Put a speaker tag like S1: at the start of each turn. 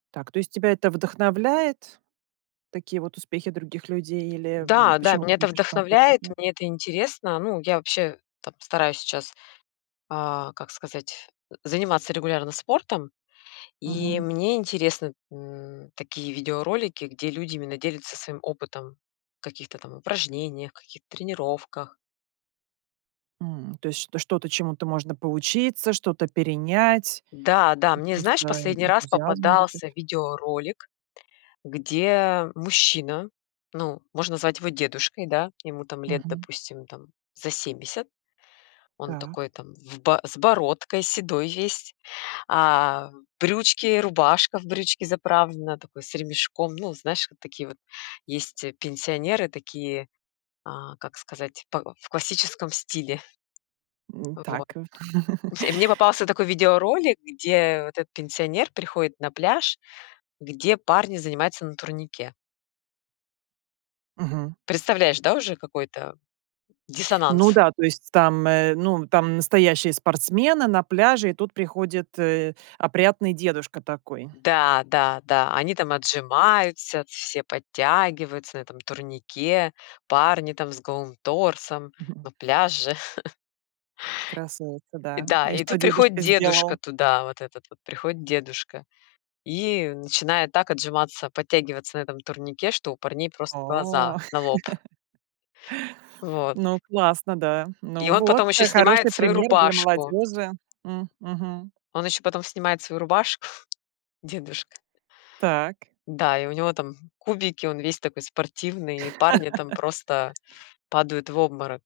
S1: Так, то есть тебя это вдохновляет, такие вот успехи других людей? Или
S2: Да, да,
S1: почему
S2: меня
S1: ты
S2: это
S1: любишь
S2: вдохновляет,
S1: смотреть? [unintelligible]
S2: мне это интересно. Ну, я вообще там стараюсь сейчас, а, как сказать, заниматься регулярно спортом. И
S1: Мгм.
S2: мне интересны н такие видеоролики, где люди именно делятся своим опытом в каких-то там упражнениях, каких-то тренировках.
S1: М, то есть что что-то, чему-то можно поучиться, что-то перенять?
S2: Да, да, мне, знаешь,
S1: [unintelligible]
S2: последний раз
S1: Энтузиазм будет.
S2: попадался видеоролик, где мужчина, ну, можно звать его дедушкой, да, ему там лет,
S1: Мгм.
S2: допустим, там за семьдесят, он
S1: Так.
S2: такой там в бо с бородкой, седой весь. А, брючки, рубашка в брючки заправлена, такой с ремешком, ну, знаешь, вот такие вот есть пенсионеры такие, а, как сказать, па в классическом стиле.
S1: М,
S2: Вот.
S1: так.
S2: И мне попался такой видеоролик, где вот этот пенсионер приходит на пляж, где парни занимаются на турнике.
S1: Мгм.
S2: Представляешь, да, уже какой это
S1: Ну
S2: диссонанс?
S1: да, то есть там, э, ну, там настоящие спортсмены на пляже, и тут приходит, э, опрятный дедушка такой.
S2: Да, да, да, они там отжимаются, все подтягиваются на этом турнике, парни там с голым торсом,
S1: Мгм.
S2: ну, пляж же.
S1: Красуются, да.
S2: Да,
S1: И
S2: и
S1: что
S2: тут приходит
S1: дедушка
S2: дедушка
S1: сделал?
S2: туда, вот этот вот, приходит дедушка, и начинает так отжиматься, подтягиваться на этом турнике, что у парней просто глаза
S1: О.
S2: на лоб. Вот.
S1: Ну, классно, да.
S2: И
S1: Ну
S2: он
S1: вот,
S2: потом ещё снимает
S1: хороший
S2: свою
S1: пример для
S2: рубашку.
S1: молодёжи. М, мгм.
S2: Он ещё потом снимает свою рубашку, дедушка
S1: Так.
S2: Да, и у него там кубики, он весь такой спортивный, и парни там просто падают в обморок.